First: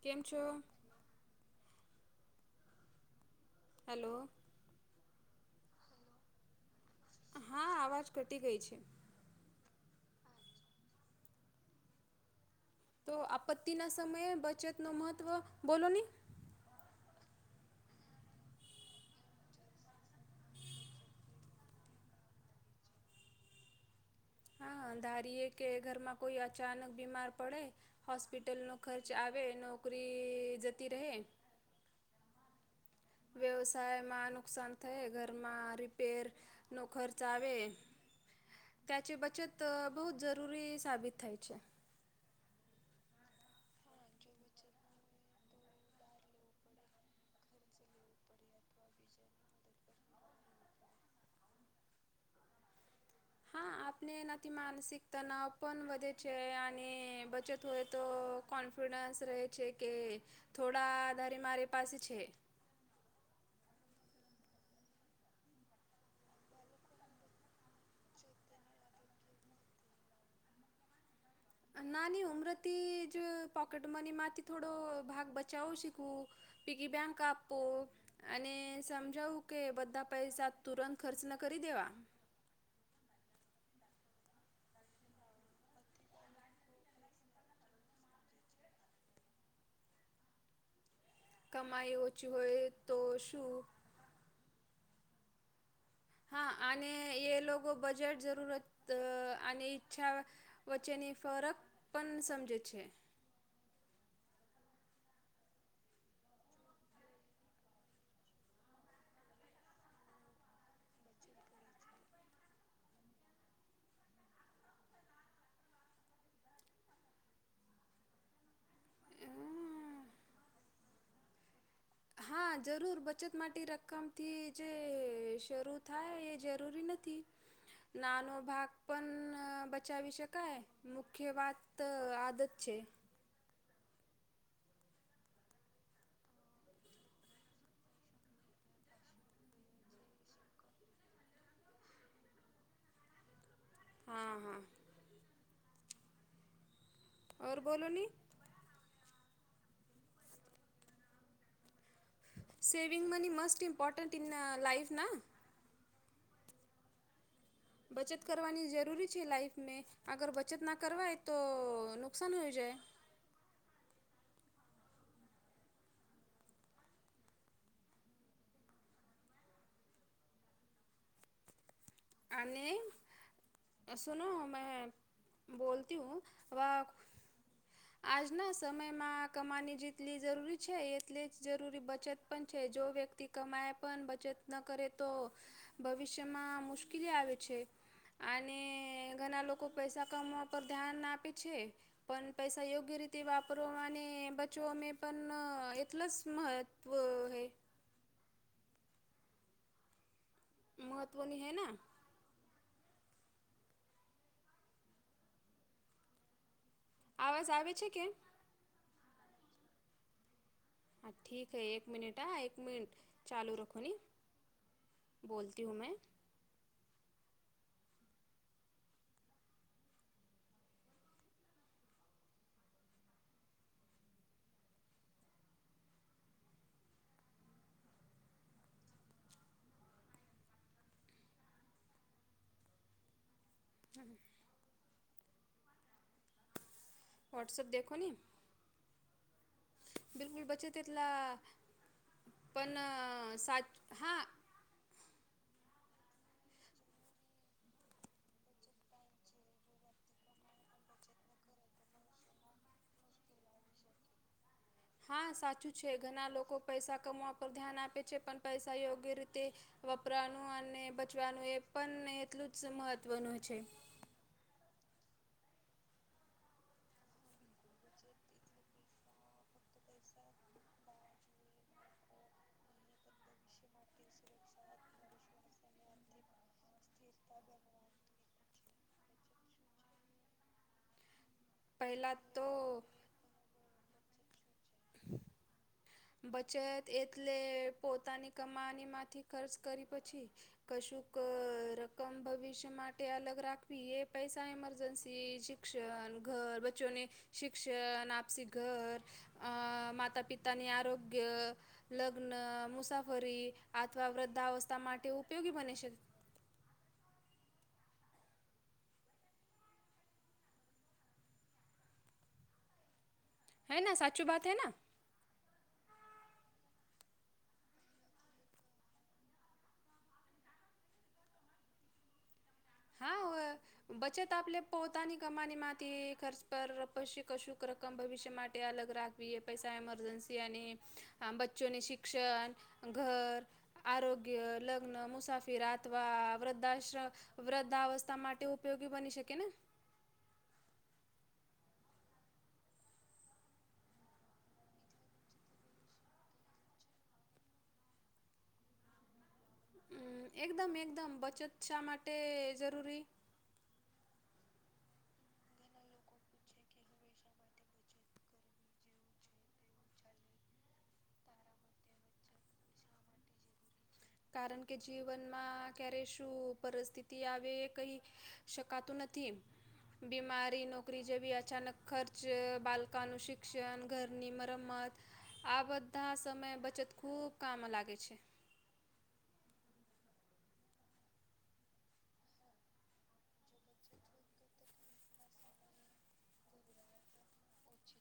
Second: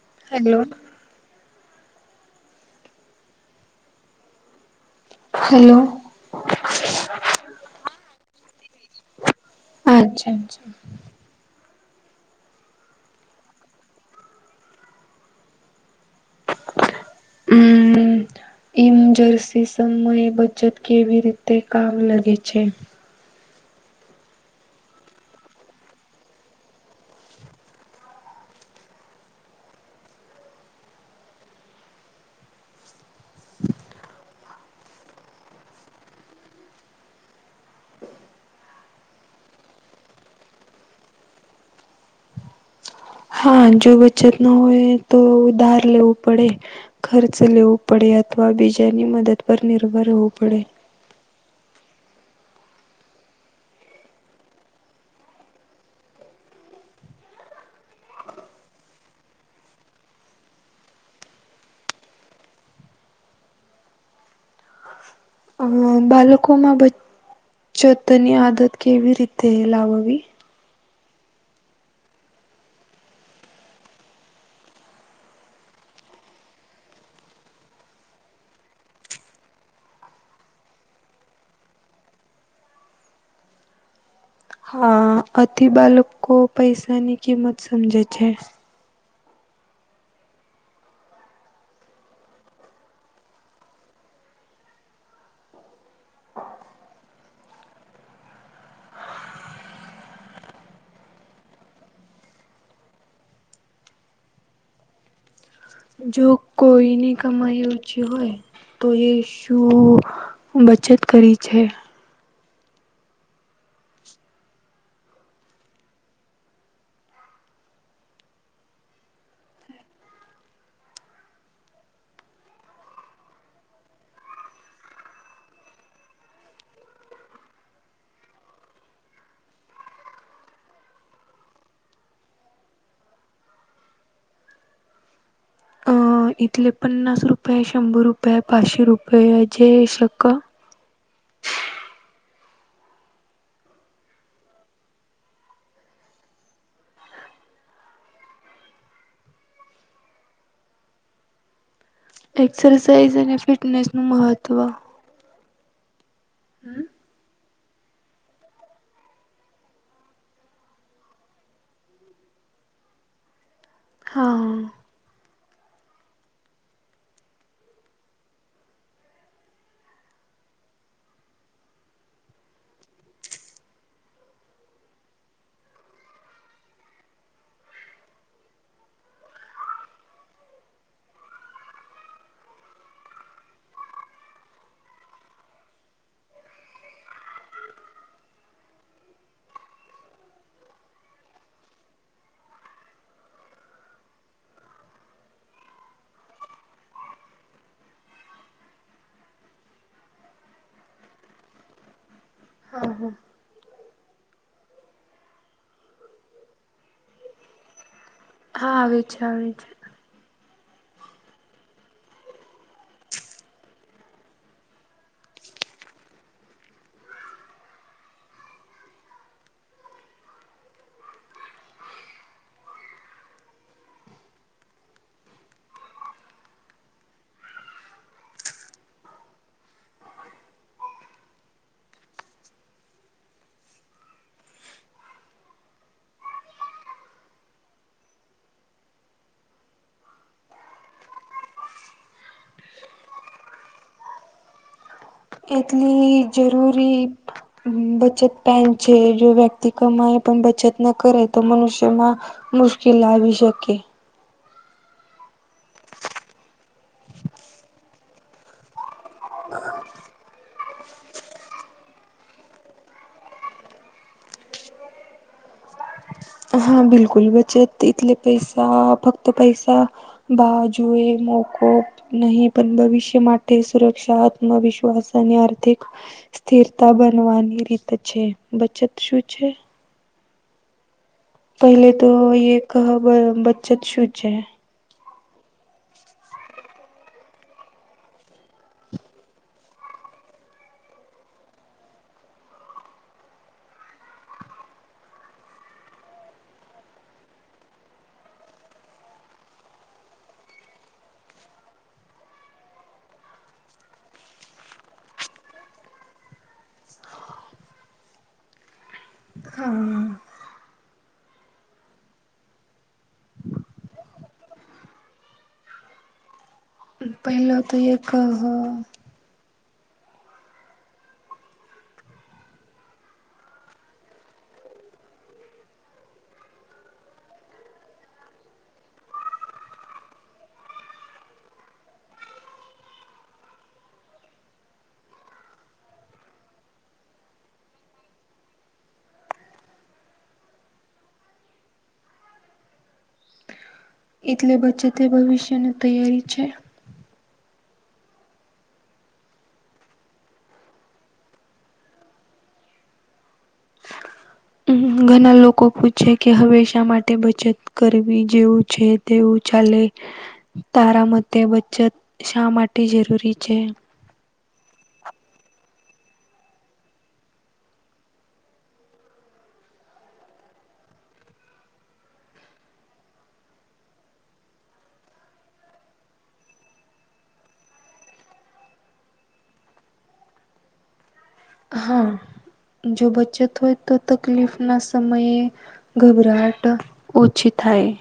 કેમ છો. Hello hello. Hello. હા આવાજ કટી ગઈ છે. આચ્છા અચ્છા. તો આપત્તિના સમયે બચતનું મહત્ત્વ બોલો ની. હમમ્મ. ઇમજર્સી સમયે બચત કેવી રીતે કામ લગે છે. હા હા ધારીએ કે ઘરમાં કોઈ અચાનક બીમાર પડે. હોસ્પિટલનો ખર્ચ આવે નોકરી જતી રહે. વ્યવસાયમાં નુકસાન થય ઘરમાં રિપેર નો ખર્ચ આવે. ત્યાં છે બચત બહુ જ જરૂરી સાબિત થાય છે. હા જો બચત ના હોય તો ઉધાર લેવું પડે. ખર્ચ લેવું પડે અથવા બીજાની મદદ પર નિર્ભર હોવુ પડે. હા આપને એનાથી માનસિક તનાવ પણ વધે છે અને બચત હોય તો કોન્ફિડન્સ રહે છે કે થોડા આધારે મારી પાસે છે. અ બાલકો માં બચ્ચતની આદત કેવી રીતે લાવવી. અ નાની ઉમરથી જ પોકેટ મની માંથી થોડો ભાગ બચાવો શીખવું. પીકી બેંક આપો. અને સમજાવું કે બધા પૈસા તુરંત ખર્ચ ન કરી દેવા. હા આથી બાલકો પૈસાની કિંમત સમજે છે. કમાઈ ઓછી હોય તો શું. હા અને એ લોક બજેટ જરૂરત અને ઈચ્છા, વચ્ચેની ફરક પણ સમજે છે. જો કોઈની કમાઈ ઓછી હોય તો એ શું, બચત કરી છે. હ, હા જરૂર બચત માટી રકમથી જે શરૂ થાય એ જરૂરી નથ તે, નાનો ભાગ પણ બચાવી શકાય મુખ્ય વાત આદત છે. હ એટલે પન્નાસ રૂપિય, શંભૂર રૂપિય પાંચસી રૂપય છે એ શકકર, [inaudible] હા હા, ઓર બોલો ની, સેવિંગ એક્સરસાઇઝ મની અને મસ્ટ ફિટનેસ નું ઇમ્પોર્ટન્ટ ઇન મહત્વ લાઈફ ના? હમ બચત કરવાની જરૂરી છે લાાઈફ મે. અગર બચત ના કરવાય તો નુકસાન હો જાય. હા. આને સુનો મે બોલતી હું. વાક આજના સમયમાં કમાની જેટલી જરૂરી છે એટલી જ જરૂરી બચત પણ છે જો વ્ય તી કમાય પણ બચત ન કરે તો ભવિષ્યમાં મુશ્કેલી આવે છે. આને ઘણા લોકો પૈસા કમાવા પર ધ્યાન આપે છે. પણ પૈસા યોગ્ય રીતે વાપરો અને બચવો મે પણ એટલ જ મહ ત્વ હૈ. મહત્વની હૈના? હા. હા. આવાઝ આવે છે કે? હા, આવે છે. આવે છે હા ઠીક હૈ. એક મિનિટ હા એક મિનટ. ચાલુ રખો ને. બોલતી હું મે. હા. વોટ્સઅપ દેખો ને. બિલકુલ બચત એટલા પણ સાચ હા એટલી જરૂરી બચત પાઈન છે. જો વ્યક્તિ કમાઈ પણ બચત ન કરે તો મનુષ્યમાં મુશ્કેલ આવી શકે. હા, સાચું છે. ઘણા લોકો પૈસા કમાવા પર ધ્યાન આપે છે પણ પૈસા યોગ્ય રીતે વપરાનું અને બચવાનું એ પણ એટલું જ મહત્વનું છે. હા, બિલકુલ. બચત એટલે પૈસા, ફક્ત પૈસા બાજુએ મુકો. નહી પણ ભવિષ્ય માટે સુરક્ષા, આત્મવિશ્વાસ અને આર્થિક સ્થિરતા બનવાની રીત છે. બચત શું છે? પહેલે તો યે કહ બ-બચત શું છે? [inaudible] બચત એટલે પોતાની કમાનીમાંથી ખર્ચ કરી પછી કશુંક રકમ ભવિષ્ય માટે અલગ રાખવી. એ પૈસા એમરજન્સી જ શિક્ષણ, ઘર, બચ્ચોને શિક્ષણ, આપસી ઘર અઅ માતા પિતાની આરોગ્ય લગ્ન, મુસાફરી આથવા વૃદ્ધાવસ્થા માટે ઉપયોગી બને છે. હા. હેના? સાચું બાત હેના? પહેલો તો યે કહ હા ઓઅ બચત આપલે પોતાની કમાનીમાંથી ખર્ચ પર પશી કશુંક રકમ ભવિષ્ય માટે અલગ રા વી એ પૈસા એમરજન્સી અને આ બચ્ચોની શિક્ષણ, ઘર આરોગ્ય, લગ્ન, મુસાફિર આથવા વૃદ્ધાશ્ર વૃદ્ધાવસ્થા માટે ઉપયોગી બની શકે ને? એટલે બચત એ ભવિષ્યની તૈયારી છે. હમ્મ એકદમ એકદમ બચત શા માટે જરૂરી ઘણા લોકો પૂછે કે હંમેશા માટે બચત કરવી જેવું છે તેવું ચાલે. તારા મતે બચત શા માટે જરૂરી છે? કારણ કે જીવનમાં ક્યારે શું પરિસ્થિતિ આવે એ કંઈ શકાતું નથી. બીમારી નોકરી જેવી અચાનક ખર્ચ અહ બાલકાનું શિક્ષણ ઘરની મરમત આ બધા સમય બચત ખૂબ કામ લાગે છે. હા જો બચત હોય તો તકલીફ ના સમયે ગભરાહટ ઓછી થાય.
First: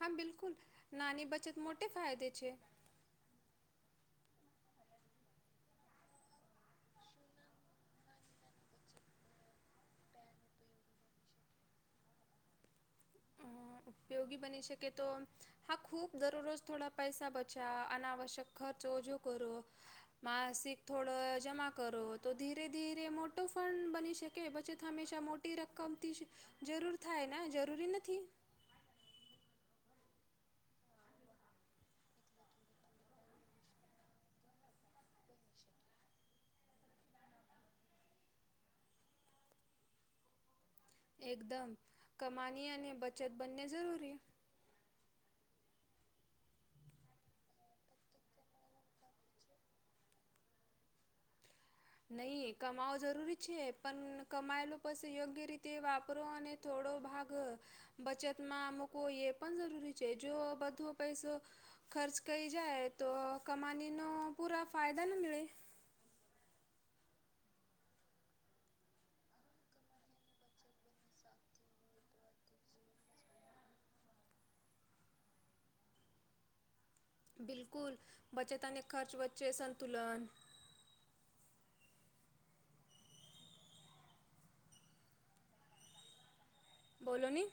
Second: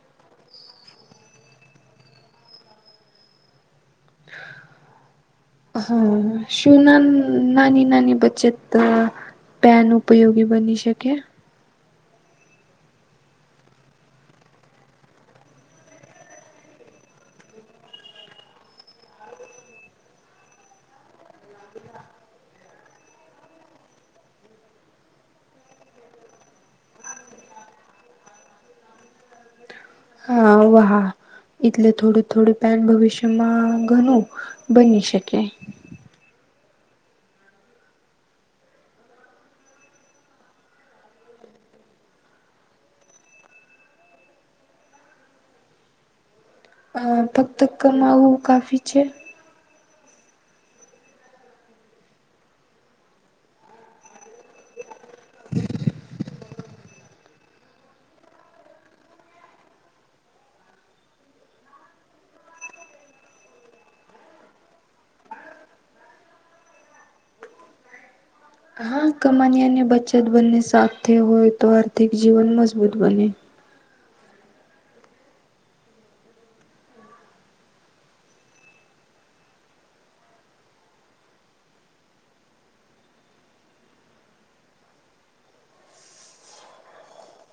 હા, બિલકુલ નાની બચત મોટે ફાયદે છે. [inaudible] હા, શું નાન નાની નાની બચત અહ પેન ઉપયોગી બની શકે. અહ ઉપયોગી બની શકે તો હા, ખૂબ દરરોજ થોડા પૈસા બચાવ અનાવશ્યક ખર્ચ ઓજો કરો માસિક થોડો જમા કરો તો ધીરે ધીરે મોટો ફંડ બની શ કે બચત હંમેશા મોટી રકમ થી જરૂર થાય જરૂરી નથ ઠી હ વાહ. એટલે થોડું થોડું પહેલ ભવિષ્યમાં ઘણું બની શકે. એકદમ કમાની અને બચત બંને જરૂરી [inaudible] અહ ફક્ત કમાંવું કાફી છે. નહીં કમાવો જરૂરી છે પણ કમાયેલો પછી યોગ્ય રીતે વાપરો અને થોડો ભાગ અહ બચત માં મૂકવું એ પણ જરૂરી છે જો બધો પૈસો ખર્ચ કઈ જાય તો કમાની નો પૂરા ફાયદા ના મળે. આ કમાની અને બચત બંને સાથે હોય તો આર્થિક જીવન મજબૂત બને. બિલકુલ બચત અને ખર્ચ વચ્ચે સંતુલન બોલો ને